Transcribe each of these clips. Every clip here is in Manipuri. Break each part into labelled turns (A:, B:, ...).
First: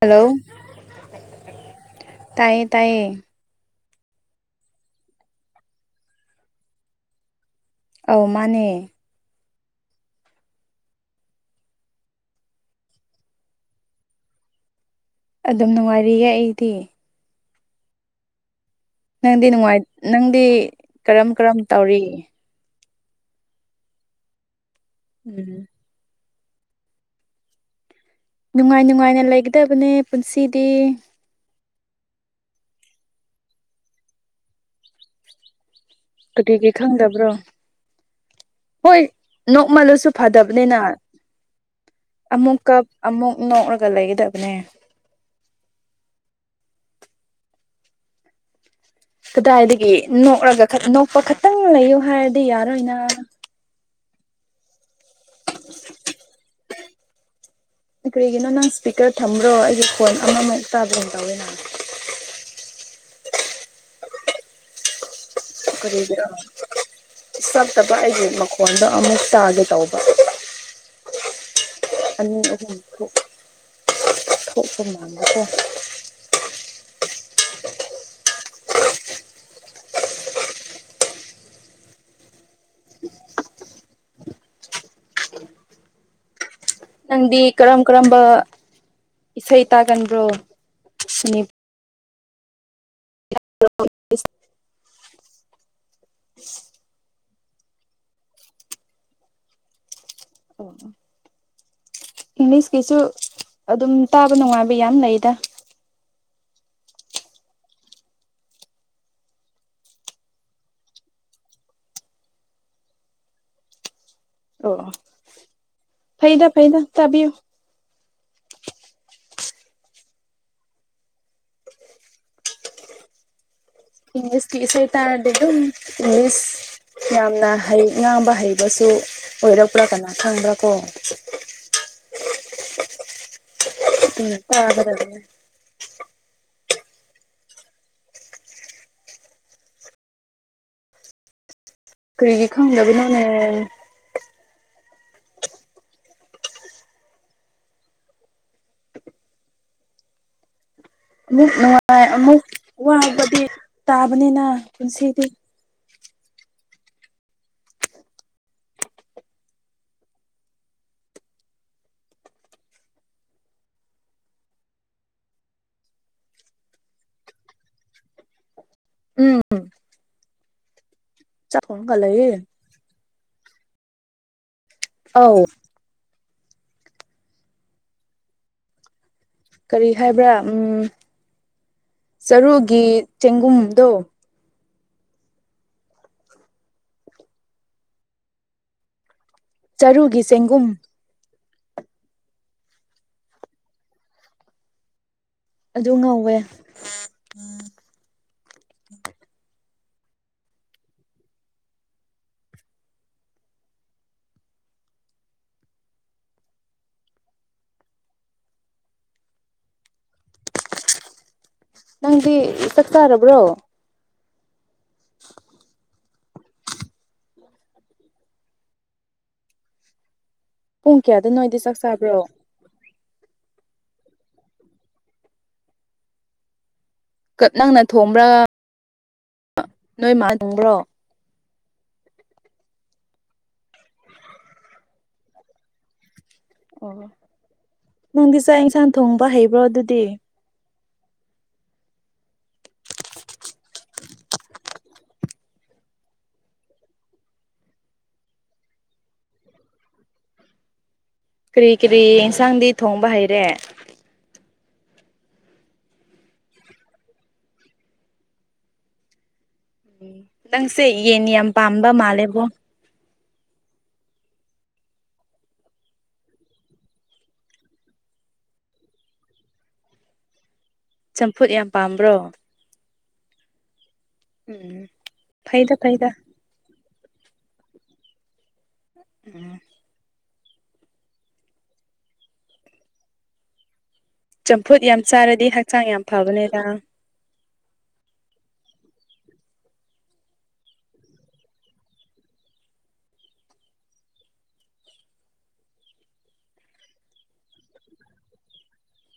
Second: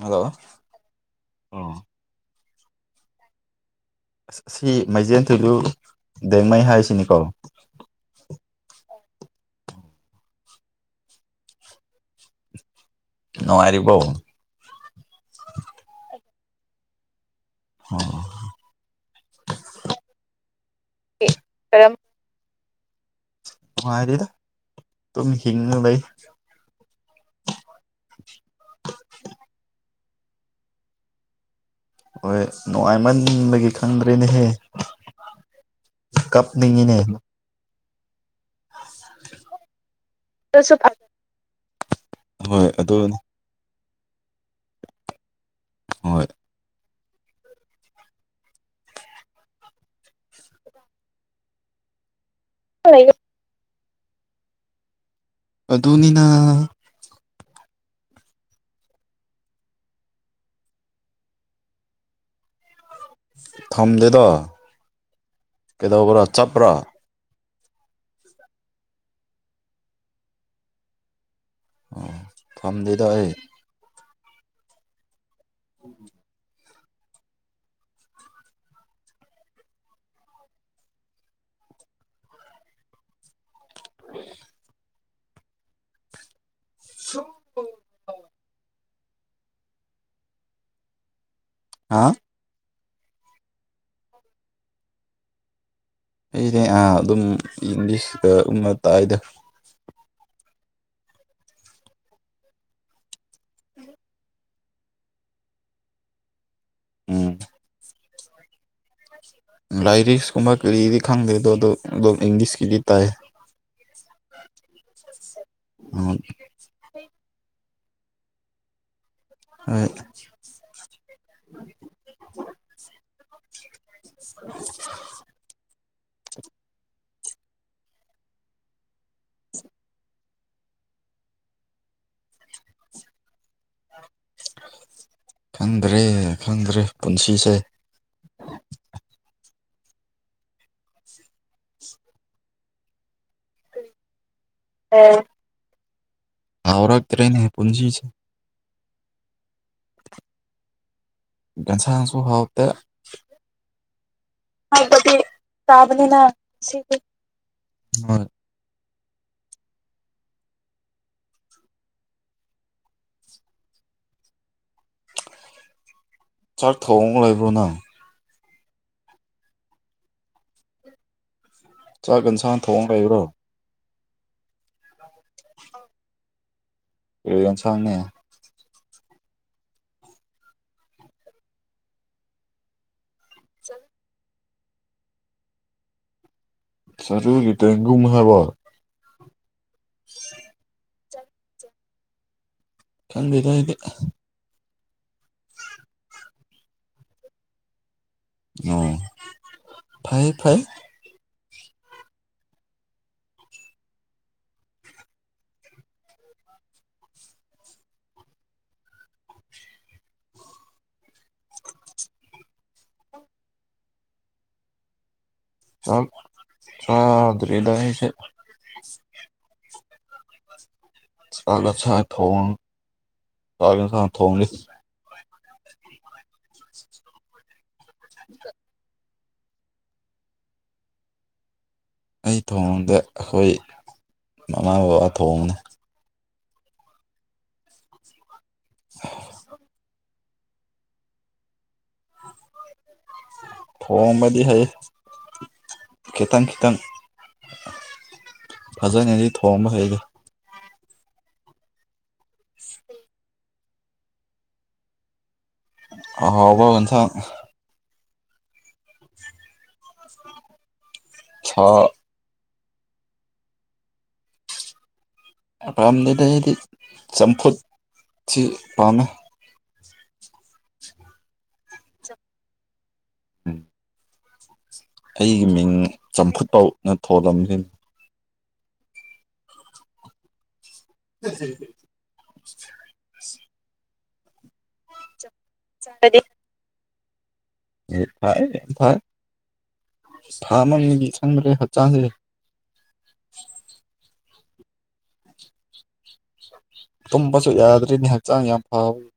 A: ꯍꯜꯂꯣ
B: ꯑꯣ
A: ꯇꯥꯏꯌꯦ ꯇꯥꯏꯌꯦ
B: ꯑꯁꯤ ꯃꯩꯖꯦꯟ ꯊꯣꯏꯔꯨ ꯗꯦꯡꯃꯩ ꯍꯥꯏꯁꯤꯅꯤꯀꯣ
A: ꯑꯧ ꯃꯥꯅꯦ
B: ꯅꯉꯔꯤꯕ
A: ꯑꯗꯨꯝ ꯅꯨꯡꯉꯥꯏꯔꯤꯌꯦ ꯑꯩꯗꯤ
B: ꯑꯣ
A: ꯅꯪꯗꯤ ꯅꯨꯡꯉꯥꯏ ꯅꯪꯗꯤ ꯀꯔꯝ ꯀꯔꯝ ꯇꯧꯔꯤ
B: ꯅꯨꯡꯉꯥꯏꯔꯤꯗ ꯑꯗꯨꯝ
A: ꯎꯝ
B: ꯍꯤꯡꯉ ꯂꯩ
A: ꯅꯨꯡꯉꯥꯏ ꯅꯨꯡꯉꯥꯏꯅ ꯂꯩꯒꯗꯕꯅꯦ ꯄꯨꯟꯁꯤꯗꯤ
B: ꯍꯣꯏ ꯅꯨꯡꯉꯥꯏꯃꯟꯕꯒꯤ ꯈꯪꯗ꯭ꯔꯦꯅꯦꯍꯦ
A: ꯀꯔꯤ ꯀꯩ
B: ꯀꯞꯅꯤꯡꯉꯤꯅꯦ
A: ꯈꯪꯗꯕ꯭ꯔꯣ ꯍꯣꯏ ꯅꯣꯛꯃꯜꯂꯨꯁꯨ
B: ꯑꯗꯨꯁꯨ
A: ꯐꯗꯕꯅꯤꯅ
B: ꯐ ꯍꯣꯏ
A: ꯑꯃꯨꯛꯀꯞ
B: ꯑꯗꯨꯅꯤ
A: ꯑꯃꯨꯛ ꯅꯣꯛꯂꯒ ꯂꯩꯒꯗꯕꯅꯦ
B: ꯍꯣꯏ
A: ꯀꯗꯥꯏꯗꯒꯤ ꯅꯣꯛꯂꯒ ꯅꯣꯛꯄ ꯈꯛꯇꯪ ꯂꯩꯌꯣ ꯍꯥꯏꯔꯗꯤ ꯌꯥꯔꯣꯏꯅ
B: ꯑꯗꯨꯗꯅꯤꯅ
A: ꯀꯔꯤꯒꯤꯅꯣ ꯅꯪ ꯏꯁ꯭ꯄꯤꯀꯔ ꯊꯝꯕ꯭ꯔꯣ ꯑꯩꯒꯤ ꯐꯣꯟ ꯑꯃꯃꯛ ꯇꯥꯕ꯭ꯔꯣꯝ ꯇꯧꯋꯦ ꯅꯪ
B: ꯊꯝꯗꯦꯗꯣ
A: ꯀꯔꯗ꯭ꯔ [unintelligible] ꯆꯠꯇꯕ ꯑꯩꯒꯤ ꯃꯈꯣꯟꯗꯣ ꯑꯃꯨꯛ ꯇꯥꯒꯦ ꯇꯧꯕ ꯑ
B: ꯊꯝꯗꯦꯗ ꯑꯩ
A: ꯊꯣꯛ ꯐ ꯀꯣ [unintelligible]
B: ꯎ [unintelligible]
A: ꯅꯪꯗꯤ ꯀꯔꯝ ꯀꯔꯝꯕ ꯏꯁꯩ ꯇꯥꯒꯟꯕ꯭ꯔꯣ ꯁꯅꯤ
B: ꯍꯥ
A: ꯑ [unintelligible]
B: ꯑꯩꯗꯤ ꯑꯥ ꯑꯗꯨꯝ ꯏꯪꯂꯤꯁꯇ ꯎꯕ [unintelligible] ꯇꯥꯏꯗ
A: ꯑꯣ ꯑꯣ ꯏꯪꯂꯤꯁꯀꯤꯁꯨ ꯑꯗꯨꯝ ꯇꯥꯕ ꯅꯨꯡꯉꯥꯏꯕ ꯌꯥꯝ ꯂꯩꯗ
B: ꯎꯝ ꯂꯥꯏꯔꯤꯛꯁ ꯀꯨꯝꯕ ꯀꯔꯤꯗꯤ ꯈꯪꯗꯦꯗꯣ ꯑꯗꫭ ꯑꯗꯨꯝ ꯏꯪꯂꯤꯁꯀꯤꯗꯤ ꯇꯥꯏ
A: ꯑꫭ ꯑꯣ ꯐꯩꯗ ꯐꯩꯗ ꯇꯥꯕꯤꯌꯨ
B: ꯍꯣꯏ
A: ꯏꯪꯂꯤꯁꯀꯤ ꯏꯁꯩ ꯇꯔꯗꯤ‌ ꯑꯗꯨꯝ ꯏꯪꯂꯤꯁ ꯌꯥꯝꯅ ꯍꯩ ꯉꯥꯡꯕ ꯍꯩꯕꯁꯨ ꯑꯣꯏꯔꯛꯄ꯭ꯔꯥ ꯀꯥꯅ ꯈꯪꯕ꯭ꯔꯥ ꯀꯣ
B: [inaudible]
A: ꯎꯝ ꯇꯥꯒꯗꯕꯅ‌ꯦ
B: ꯈꯪꯗ꯭ꯔꯦ ꯈꯪꯗ꯭ꯔꯦ ꯄꯨꯟꯁꯤꯁꯦ
A: ꯀꯔꯤꯒꯤ ꯈꯪꯗꯕꯅꫭꯅꯦ
B: ꯑꯣꯔꯥꯛ꯭ꯔꯦꯅꯦ [unintelligible] ꯄꯨꯟꯖꯤꯁ‌ꯦ
A: ꯑꯃꯨꯛ ꯅꯨꯡꯉꯥꯏ
B: ꯌꯦꯟꯁꯥꯡꯁꯨ
A: ꯑꯃꯨꯛ
B: ꯍꯥꯎꯇꯦ
A: ꯋꯥꯕꯗꯤ ꯇꯥꯕꯅꯤꯅ ꯄꯨꯟꯁꯤꯗꯤ
B: ꯇꯥꯕꯅꯤꯅ ꯄꯨꯟꯁꯤ ꯍꯣꯏ ꯆꯥꯛ ꯊꫭꯡꯉꯒ ꯂꯩꯕ꯭ꯔꫭ ꯅꯪ
A: ꯎꯝ ꯎꯝ ꯊꯣꯡꯉꯒ
B: ꯆꯥꯛ
A: ꯂꯩꯌꯦ
B: ꯏꯟꯁꯥꯥꯡ ꯊꯣꯡ ꯂꯩꯕ꯭ꯔꯣ
A: ꯑꯥꯎ
B: ꯀꯔꯤ ꯏꯟꯁꯥꯡꯅ‌ꯦ
A: ꯀꯔꯤ ꯍꯥꯏꯕ꯭ꯔꯥ ꯎꯝ ꯆꯔꯨꯒꯤ ꯆꯦꯡꯒꯨꯝꯗꯣ
B: ꯆꯔꯨꯒꯤ ꯆ‌ꯦꯡꯒꯨꯝ ꯍꯥꯏꯕ
A: ꯆꯔꯨꯒꯤ ꯆꯦꯡꯒꯨꯝ
B: ꯈꯪꯗ‌ꯦꯗ ꯑꯩꯗꯤ
A: ꯑꯗꯨ ꯉꯧꯋꯦ
B: ꯑꯣ ꯐꯥꯏꯌ‌ꯦ ꯐꯥꯏꯌ‌ꯦ
A: ꯅꯪꯗꯤ ꯆꯥꯛꯆꯔꯕ꯭ꯔꯣ
B: ꯆꯥꯛ ꯆꯗꯔꯤꯗꯥ ꯑꯩꯁꯤ
A: ꯄꯨꯡ ꯀꯌꯥꯗ ꯅꯣꯏꯗꯤ
B: ꯊ
A: ꯆꯥꯛ
B: ꯊ
A: ꯆꯥꯕ꯭ꯔꯣ
B: [unintelligible]
A: ꯀꯠ ꯅꯪꯅ ꯊꯣꯡꯕ꯭ꯔꯥ ꯅꯣꯏ ꯃꯥꯅ ꯊꯣꯡꯕ꯭ꯔꯣ
B: ꯑꯩ ꯊꯣꯡꯗ ꯑꯩꯈꯣꯏ ꯃꯃꯥꯒ ꯕꯕꯥ ꯊꯣꯡꯕꯅ‌ꯦ
A: ꯑꯣ ꯅꯪꯗꯤ ꯆꯥꯛ ꯌꯦꯟꯁꯥꯡ ꯊꯣꯡꯕ ꯍꯩꯕ꯭ꯔꯣ ꯑꯗꯨꯗꯤ
B: ꯊꯣꯡꯕꯗꯤ ꯍꯩ ꯈꯤꯇꯪ ꯈꯤꯇꯪ ꯐꯖꯅꯗꯤ ꯊꯣꯡꯕ ꯍꯩꯇ‌ꯦ
A: ꯀꯔꯤ ꯀꯔꯤ ꯏꯟꯁꯥꯡꯗꯤ ꯊꯣꯡꯕ ꯍꯩꯔꯦ
B: ꯑꯍꯥꯎꯕ ꯌꯦꯟꯁꯥꯡ
A: ꯎꯝ ꯅꯪꯁꯦ ꯌꯦꯟ ꯌꯥꯝ
B: ꯁꯥ
A: ꯄꯥꯝꯕ ꯃꯥꯜꯂꯦꯕꯣ
B: ꯄꯥꯝꯗꯦꯗ ꯑꯩꯗꯤ ꯆꯝꯐꯨꯠ ꯁꯤ ꯄꯥꯝꯃꯦ
A: ꯆꯝꯐꯨꯠ ꯌꯥꯝ ꯄꯥꯝꯕ꯭ꯔꯣ
B: ꯎꯝ [inaudible]
A: ꯎꯝ
B: ꯑꯩꯒꯤ ꯃꯤꯡ
A: ꯐꯩꯗ ꯐꯩꯗ
B: ꯆꯝꯐꯨꯠ ꯐꯥꯎꯅ ꯊꯣꯜꯂꯝꯂꯤꯅꯤ
A: ꯎꯝ [inaudible]
B: ꯎ ꯍꯝ [inaudible]
A: ꯆꯝꯐꯨꯠ ꯌꯥꯝ ꯆꯥꯔꯗꯤ ꯍꯛꯆꯥꯡ ꯌꯥꯝ ꯐꯕꯅꯤꯗ
B: ꯐꯥꯏ ꯌꯥꯝ ꯐꯥꯏ ꯊꯥ ꯑꯃꯅꯤꯗꯤ ꯈꯪꯕ꯭ꯔꯦ ꯍꯛꯆꯥꯡꯁꯦ ꯇꯨꯝꯕꯁꯨ ꯌꯥꯗ꯭ꯔꯤꯅꯦ ꯍꯛꯆꯥꯡ ꯌꯥꯝ ꯐꯥꯕꯅꯦ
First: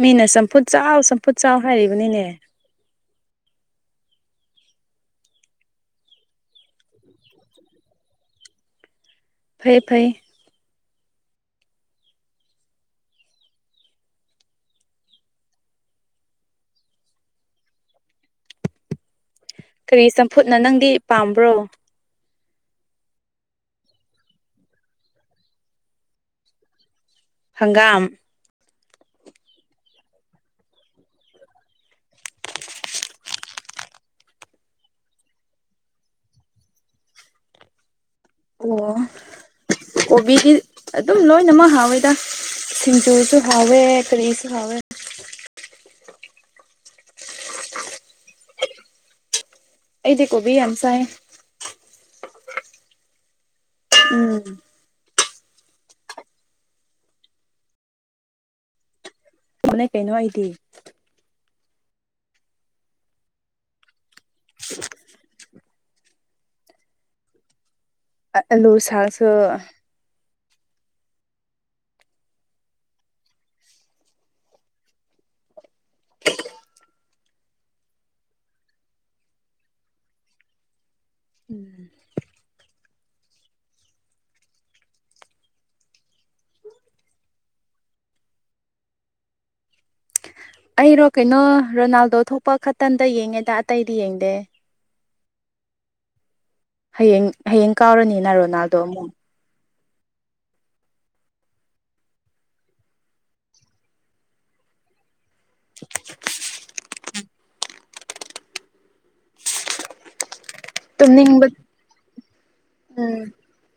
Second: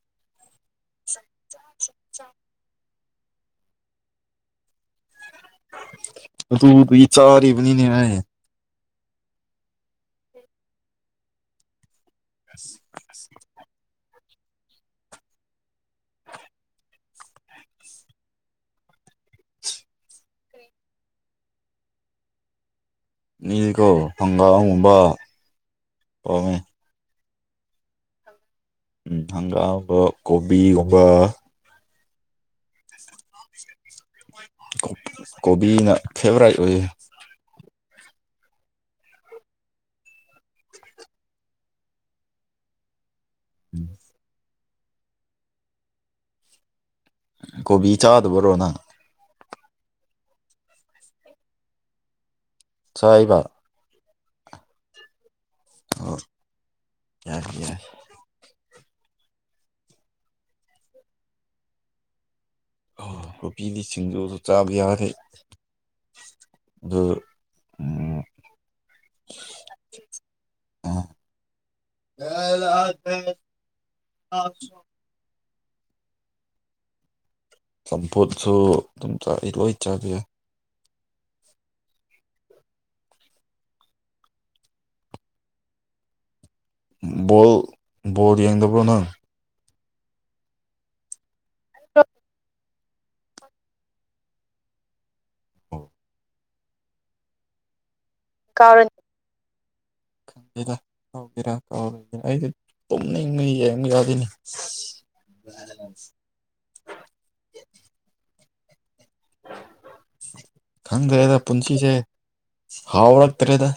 A: ꯃꯤꯅ ꯆꯝꯐꯨꯠ ꯆꯥꯎ ꯆꯝꯐꯨꯠ ꯆꯥꯎ ꯍꯥꯏꯔꯤꯕꯅꯤꯅꯦ
B: ꯑꯗꯨꯗꯨꯒꯤ ꯆꯥꯔꯤꯕꯅꯤꯅꯦ ꯑꯩ
A: ꯐꯩ ꯐꯩ
B: ꯑ [unintelligible]
A: ꯀꯔꯤ ꯆꯝꯐꯨꯠꯅ ꯅꯪꯗꯤ ꯄꯥꯝꯕ꯭ꯔꯣ
B: ꯃꯤ [inaudible] ꯀꯧꯕꯣ ꯍꯪꯒꯥꯝꯕ ꯄꯝꯃꯦ
A: ꯍꯪꯒꯥꯝ
B: ꯎꯝ ꯍꯪꯒꯥꯝꯒꯨꯝꯕ ꯀꯣꯕꯤꯒꯨꯝꯕ [inaudible] ꯀꯣꯕꯤꯅ ꯐꯦꯕꯣꯔꯥꯏꯠ ꯑꯣꯏꯌꯦ
A: ꯑꯣ ꯀꯣꯕꯤꯗꯤ ꯑꯗꯨꯝ ꯂꯣꯏꯅꯃꯛ ꯍꯥꯎꯋꯦꯗ ꯁꯤꯡꯖꯨꯁꯨ ꯍꯧꯋꯦ ꯀꯔꯤꯁꯨ ꯍꯥꯎꯋꯦ
B: ꯀꯣꯕꯤ ꯆꯥꯗꯕꯔꯣ ꯅꯪ
A: ꯑꯩꯗꯤ ꯀꯣꯕꯤ ꯌꯥꯝ ꯆꯥꯢ
B: ꯆꯥꯏꯌꯦꯕ
A: ꯎꯝ
B: ꯑꯣ ꯌꯥꯢ ꯌꯥꯢ
A: ꯃꯥꯅꯦ ꯀꯩꯅꯣ ꯑꯩꯗꯤ
B: ꯊꯣꯕꯤꯗꯤ ꯁꯤꯡꯖꯨꯁꯨ ꯆꯥꯕ ꯌꯥꯔꯦ ꯑꯗꯨ ꯎꯝ
A: ꯑꯂꯨ ꯁꯥꯥꯛꯁꯨ
B: [inaudible] ꯆꯝꯐꯨꯠꯁꯨ ꯑꯗꯨꯝ ꯆꯥꯏ ꯂꯣꯏ ꯆꯥꯕ ꯌꯥꯏ
A: ꯎꯝ
B: ꯕꯣꯜ ꯕꯣꯜ ꯌꯦꯡꯗꯕ꯭ꯔꯣ ꯅꯪ
A: ꯑꯩꯔꯣ ꯀꯩꯅꯣ ꯔꯣꯅꯥꯜꯗꯣ ꯊꯣꯛꯄ ꯈꯛꯇꯟꯗ ꯌꯦꯡꯉꯦꯗ ꯑꯇꯩꯗꯤ ꯌꯦꯡꯗꯦ
B: ꯑꯣ
A: ꯍꯌꯦꯡ ꯍꯌꯦꯡ ꯀꯥꯎꯔꯅꯤꯅ ꯔꯣꯅꯥꯜꯗꯣ
B: ꯀꯥꯎꯔꯅꯤ
A: ꯑꯃꯨꯛ
B: ꯗ ꯀꯧꯒꯦꯔ ꯀꯔꯒꯦꯔ ꯑꯩꯗꯤ ꯇꯨꯝꯅꯤꯡꯕ ꯌꯦꯡ ꯌꯥꯗꯣꯏꯅꯤ [inaudible]
A: [inaudible]
B: ꯈꯪꯗ꯭ꯔꯦꯗ
A: ꯇꯨꯝꯅꯤꯡꯕ
B: ꯄꯨꯟꯁꯤꯁꯦ ꯍꯥꯎ
A: ꯎꯝ
B: ꯔꯛꯇ꯭ꯔꯦꯗ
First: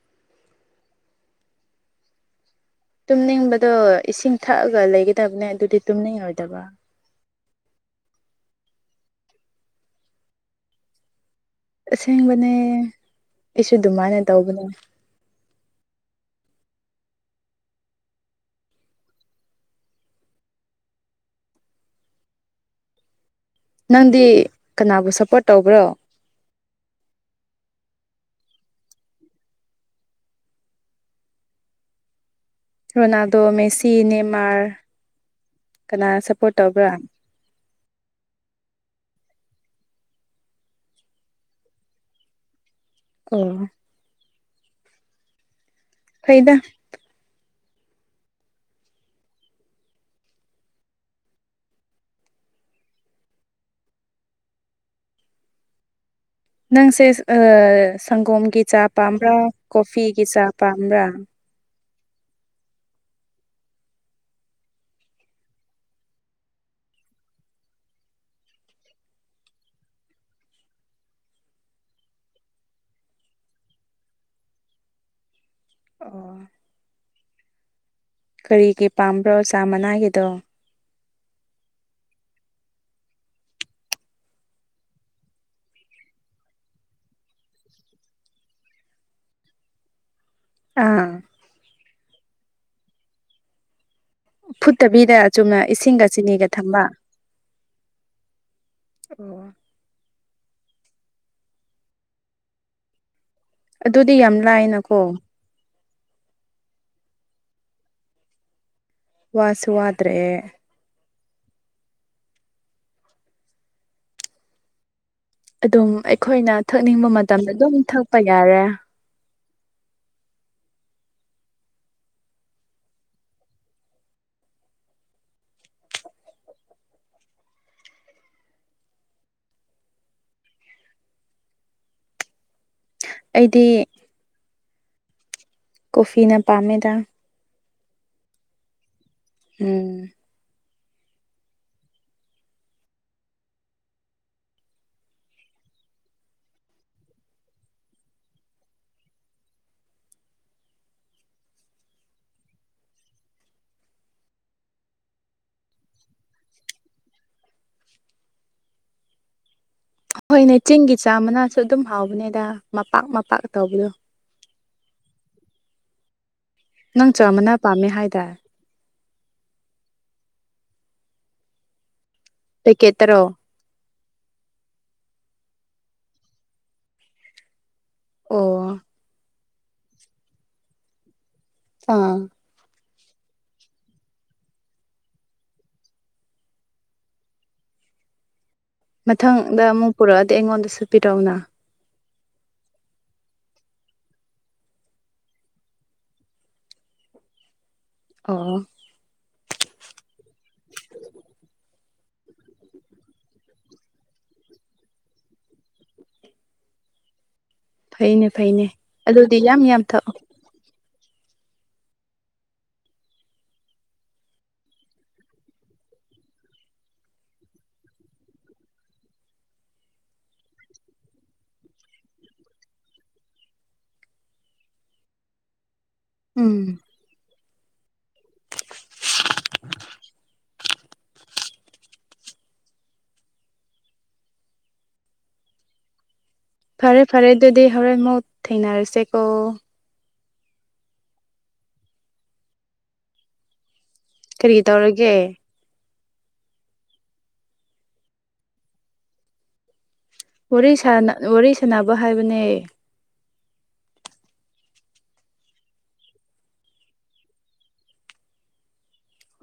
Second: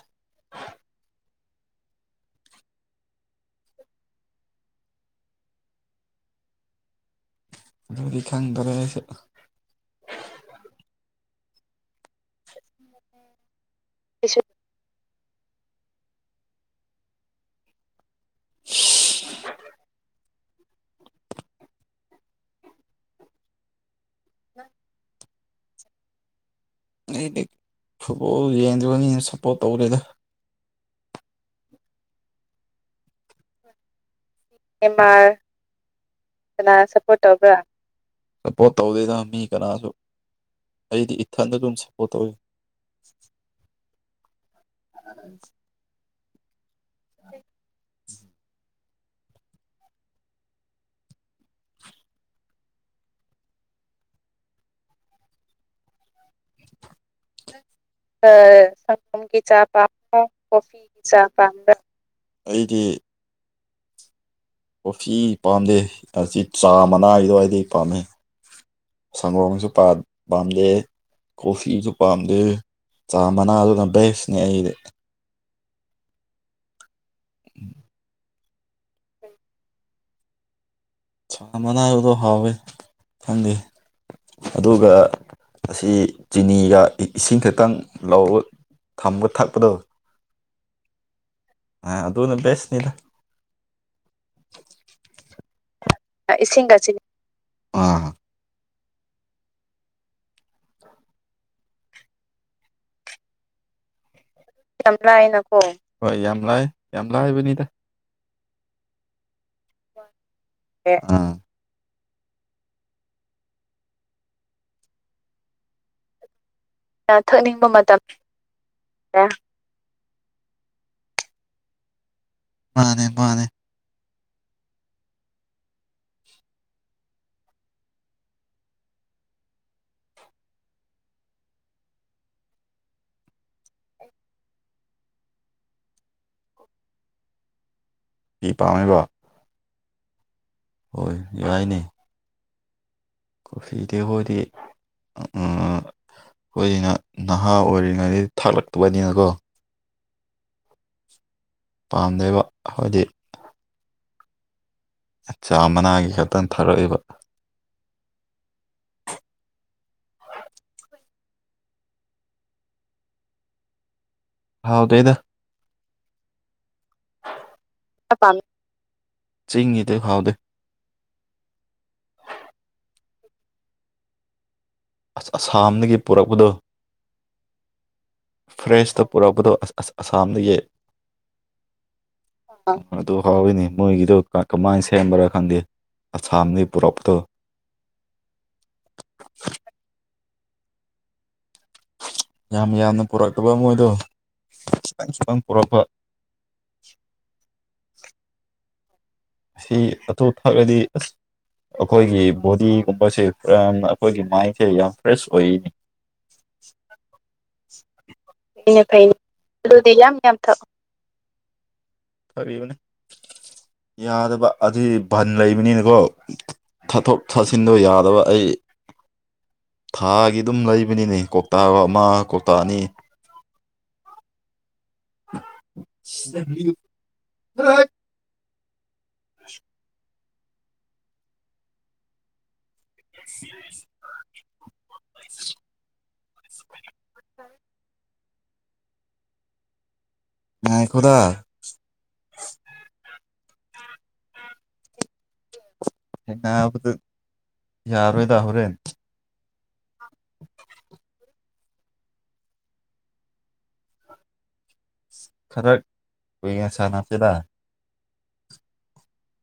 A: ꯇꯨꯝꯅꯤꯡꯕꯗꯣ ꯏꯁꯤꯡ ꯊꯛꯑꯒ ꯂꯩꯒꯗꯕꯅꯦ ꯑꯗꯨꯗꯤ ꯇꯨꯝꯅꯤꯡꯉꯣꯏꯗꯕ
B: ꯑꯗꯨꯗꯤ ꯈꯪꯗꯔꯦ ꯑꯩꯁꯨ
A: ꯑꯁꯦꯡꯕꯅꯦ ꯑꯩꯁꯨ ꯑꯗꯨꯃꯥꯏꯅ
B: ꯑꯩꯁꯨ
A: ꯇꯧꯕꯅꯦ
B: [inaudible]
A: ꯅꯪꯗꯤ ꯀꯅꯥꯕꯨ ꯁꯞꯄꯣꯔꯠ ꯇꯧꯕ꯭ꯔꯣ
B: ꯑꯗꯤ ꯐꯨꯠꯕꯣꯜ ꯌꯦꯡꯗꯕꯅꯤꯅ ꯁꯞꯄꯣꯔꯠ ꯇꯧꯗꯦꯗ
A: ꯔꯣꯅꯥꯜꯗꯣ ꯃꯦꯁꯤ ꯅꯦꯃꯥꯔ
B: ꯅꯦꯃꯥꯔ
A: ꯀꯅꯥ ꯁꯞꯄꯣꯔꯠ
B: ꯀꯟꯅꯗ
A: ꯇꯧꯕ꯭ꯔꯥ
B: ꯁꯄꯣꯔꯠ ꯇꯧꯕ꯭ꯔꯥ ꯁꯄꯣꯔꯠ ꯇꯧꯗꯦꯗ ꯃꯤ ꯀꯟꯅꯁꯨ ꯑꯩꯗꯤ ꯏꯊꯟꯗ ꯑꯗꯨꯝ ꯁꯞꯄꯣꯔꯠ ꯇꯧꯋꯤ
A: ꯑꯣ
B: [unintelligible]
A: ꯐꯩꯗ ꯅꯪꯁꯦ ꯁꯪꯒꯣꯝꯒꯤ ꯆꯥ ꯄꯥꯝꯕ꯭ꯔꯥ ꯀꯣꯐꯤꯒꯤ ꯆꯥ ꯄꯥꯝꯕ꯭ꯔꯥ
B: ꯄꯝꯕ꯭ꯔ ꯑꯩꯗꯤ ꯀꯣꯐꯤ ꯄꯥꯝꯗꯦ ꯑꯁꯤ ꯆꯥ ꯃꯅꯥꯒꯤ ꯑꯗꯨꯋꯥꯏꯗꯩ ꯄꯥꯝꯃꯦ ꯁꯪꯒꯣꯝꯁꯨ ꯄꯥꯝꯗꯦ ꯀꯣꯐꯤꯁꯨ ꯄꯥꯝꯗꯦ ꯆꯥꯃꯅꯥ ꯑꯗꯨꯅ ꯕꯦꯁꯠ ꯅꯦ ꯑꯩꯗꯤ
A: ꯑꯣ
B: ꯎꯝ
A: ꯀꯔꯤꯒꯤ ꯄꯥꯝꯕ꯭ꯔꯣ ꯆꯥ ꯃꯅꯥꯒꯤꯗꯣ
B: ꯆꯥ ꯃꯅꯥꯒꯤꯗꯣ ꯍꯥꯎꯋꯦ ꯈꯪꯗꯦ ꯑꯗꯨꯒ ꯑꯁꯤ ꯆꯤꯅꯤꯒ ꯏꯁꯤꯡ ꯈꯛꯇꯪ ꯂꯧ ꯊꯝꯕ ꯊꯛꯄꯗꯣ
A: ꯑꯥ
B: ꯑ ꯑꯗꯨꯅ ꯕꯦꯁꯅꯤꯗ
A: ꯐꯨꯠꯇꯕꯤꯗ ꯆꯨꯝꯅ ꯏꯁꯤꯡꯒ ꯆꯤꯅꯤꯒ
B: ꯏꯁꯤꯡꯒ
A: ꯊꯝꯕ
B: ꯆꯤꯅꯤ
A: ꯑꯣ ꯑꯗꯨꯗꯤ ꯌꯥꯝ
B: ꯌꯥꯝ
A: ꯂꯥꯏꯅꯀꯣ
B: ꯂꯥꯏꯅ ꯀꯣ ꯍꯣꯏ ꯌꯥꯝ ꯂꯥꯏ ꯌꯥꯝ ꯂꯥꯏꯕꯅꯤꯗ
A: ꯋꯥꯁꯨ ꯋꯥꯗ꯭ꯔꯔꯦ
B: ꯑ
A: ꯑꯗꯨꯝ ꯑꯩꯈꯣꯏꯅ ꯊꯛꯅꯤꯡꯕ ꯃꯇꯝꯗ
B: ꯊꯛꯅꯤꯡꯕ
A: ꯑꯗꯨꯝ
B: ꯃꯇꯝ
A: ꯊꯛꯄ ꯌꯥꯔꯦ
B: [inaudible] ꯃꯥꯅꯦ ꯃꯥꯅꯦ
A: ꯑꯩꯗꯤ ꯀꯣꯐꯤꯅ ꯄꯥꯝꯃꯦꯗ
B: ꯐꯤ ꯄꯥꯝꯃꯦꯕꯥ
A: ꯎꯝ
B: ꯍꯣꯏ ꯌꯥꯏꯅꯦ ꯀꯣꯐꯤꯗꯤ ꯍꯣꯏꯗꯤ ꯑꯝ ꯑꯩꯈꯣꯏꯅ ꯅꯍꯥ ꯑꯣꯏꯔꯤꯉꯩ ꯗꯒꯤ ꯊꯥꯛꯂꯛꯄꯥꯅꯤ‌ ꯅꯀꯣ ꯄꯥꯝꯗꯦꯕ ꯑꯈꯣꯏꯗꯤ ꯆꯥ ꯃꯅꯥꯒꯤ ꯈꯛꯇꯪ ꯊꯥꯔꯛꯏꯕ
A: ꯍꯣꯏꯅꯦ ꯆꯤꯡꯒꯤ ꯆꯥ ꯃꯅꯥꯁꯨ ꯑꯗꯨꯝ ꯍꯥꯎꯕꯅꯦꯗ ꯃꯄꯥꯛ ꯃꯄꯥꯛ ꯇꯧꯕꯗꯣ
B: ꯍꯥꯎꯗ꯭ꯔꯦꯗ
A: ꯅꯪ ꯆꯥꯝꯃꯅ ꯄꯥꯝꯃꯦ ꯍꯥꯏꯗꯥꯏ
B: ꯆꯤꯡꯒꯥꯗꯤ ꯍꯥꯎꯗꯦ
A: ꯄꯦꯀꯦꯠ ꯇ꯭ꯔꯣ
B: ꯑꯁ ꯑꯁꯥꯝꯗꯒꯤ ꯄꯨꯔꯛꯄꯗꯣ
A: ꯑꯣ
B: ꯐ꯭ꯔꯦꯟꯁꯇ ꯄꯨꯔꯛꯄꯗꯣ ꯑꯁ ꯑꯁꯥꯝꯗꯒꯤ
A: ꯑꯥ
B: ꯑꯗꯨ ꯍꯥꯎꯋꯏꯅꯤ ꯃꯣꯏꯒꯤꯗꯣ ꯀꯃꯥꯏꯅ ꯁꯦꯝꯕ꯭ꯔꯥ ꯈꯪꯗꯦ ꯑꯁꯥꯝꯅꯤ ꯄꯨꯔꯞꯇꯣ
A: ꯃꯊꯪꯗ ꯑꯃꯨꯛ ꯄꯨꯔꯛꯑꯗꯤ ꯑꯩꯉꯣꯟꯗꯁꯨ ꯄꯤꯔꯛꯎꯅ
B: ꯌꯥꯝ ꯌꯥꯝꯅ ꯄꯨꯔꯛꯇꯕ ꯃꯣꯏꯗꯣ ꯈꯤꯇꯪ ꯈꯤꯇꯪ ꯄꯣꯔꯛꯄ
A: ꯑꯣ
B: ꯁꯤ ꯑꯇꯣ ꯊꯥꯠꯂꯗꯤ ꯑꯁ ꯑꯩꯈꯣꯏꯒꯤ ꯕꯣꯗꯤꯒꯨꯝꯕꯁꯦꯅ ꯑꯩꯈꯣꯏꯒꯤ ꯃꯥꯏꯟꯁꯦ ꯌꯥꯝ ꯐ꯭ꯔꯦꯁ ꯑꯣꯏꯅꯤ
A: ꯐꯩꯅꯦ ꯐꯩꯅꯦ
B: ꯅꯦ ꯐꯩꯅꯦ
A: ꯑꯗꯨꯗꯤ ꯌꯥꯝ
B: ꯑꯗꯨꯗꯤ ꯌꯥꯝ
A: ꯊꯛꯑꯣ
B: ꯌꯥꯝ ꯊꯛꯑꯣ ꯌꯥꯗꯕ ꯑꯗꯨ ꯕꯟ ꯂꯩꯕꯅꯤꯅꯀꯣ ꯊꯥꯊꯣꯛ ꯊꯥꯁꯤꯟꯗ ꯌꯥꯗꯕ ꯑꯩ ꯊꯥꯒꯤ ꯑꯗꯨꯝ ꯂꯩꯕꯅꯤꯅꯦ ꯀꯧꯇꯥꯒ ꯑꯃ ꯀꯧꯇꯥ ꯑꯅꯤ ꯁ
A: ꯎꯝ
B: [unintelligible]
A: [inaudible]
B: [inaudible]
A: ꯐꯔꯦ ꯐꯔꯦ ꯑꯗꯨꯗꯤ ꯍꯣꯔꯦꯟ ꯃꯨꯠ ꯊꯦꯡꯅꯔꯁꯦꯀꯣ
B: ꯉꯥꯏꯈꯣꯗꯥ
A: ꯀꯔꯤ ꯇꯧꯔꯒꯦ
B: ꯍꯕꯗꯨ ꯌꯥꯔꯣꯏꯗ ꯍꯣꯔꯦꯟ
A: ꯋꯥꯔꯤ ꯁꯅꯕ ꯍꯥꯏꯕꯅꯦ
B: ꯈꯔ ꯀꯨꯏꯉꯦ ꯁꯥꯟꯅꯕꯁꯤꯗ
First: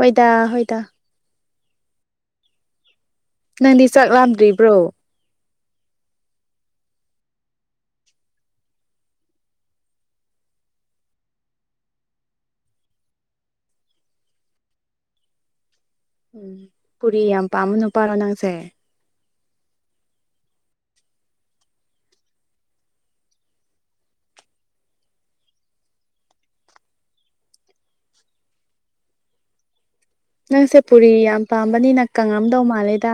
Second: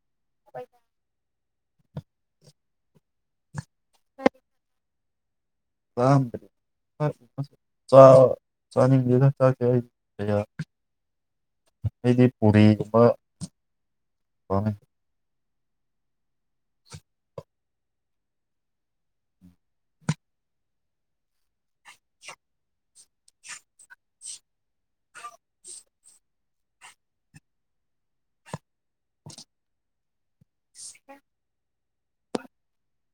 A: ꯍꯣꯏꯗ ꯍꯣꯏꯗ ꯅꯪꯗꯤ ꯆꯥꯛ ꯂꯥꯝꯗ꯭ꯔꯤꯕ꯭ꯔꯣ
B: ꯋꯥ ꯆꯥꯅꯤꯡꯗꯦꯗ ꯆꯥꯦ ꯍꯥꯏ ꯑꯩꯗꯤ ꯄꯨꯔꯤꯒꯨꯝꯕ
A: ꯎꯝ ꯄꯨꯔꯤ ꯌꯥꯝ ꯄꯥꯝꯃꯅꯨ ꯄꯥꯔꯣ ꯅꯪꯁꯦ ꯅꯪꯁꯦ ꯄꯨꯔꯤ ꯌꯥꯝ ꯄꯥꯝꯕꯅꯤꯅ ꯀꯪꯉꯝꯗꯧ ꯃꯥꯜꯂꯦꯗ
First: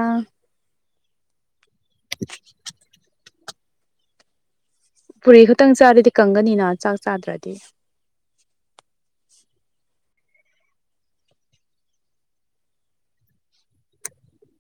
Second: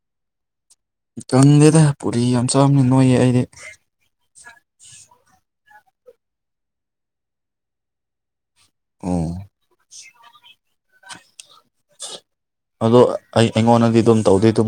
B: ꯀꯪꯗꯦꯗ ꯄꯨꯔꯤ ꯌꯥꯝ ꯆꯥꯝꯅꯤ ꯅꯣꯏꯌꯦ ꯑꯩꯗꯤ
A: ꯄꯨꯔꯤ ꯈꯛꯇꯪ ꯆꯥꯔꯗꯤ ꯀꯪꯒꯅꯤꯅ ꯆꯥꯛ ꯆꯥꯗ꯭ꯔꯗꯤ
B: ꯎꯝ ꯑꯗꯣ ꯑꯩ ꯑꯩꯉꯣꯟꯗꯗꯤ ꯑꯗꯨꯝ ꯇꯧꯗꯦ ꯑꯗꯨꯝ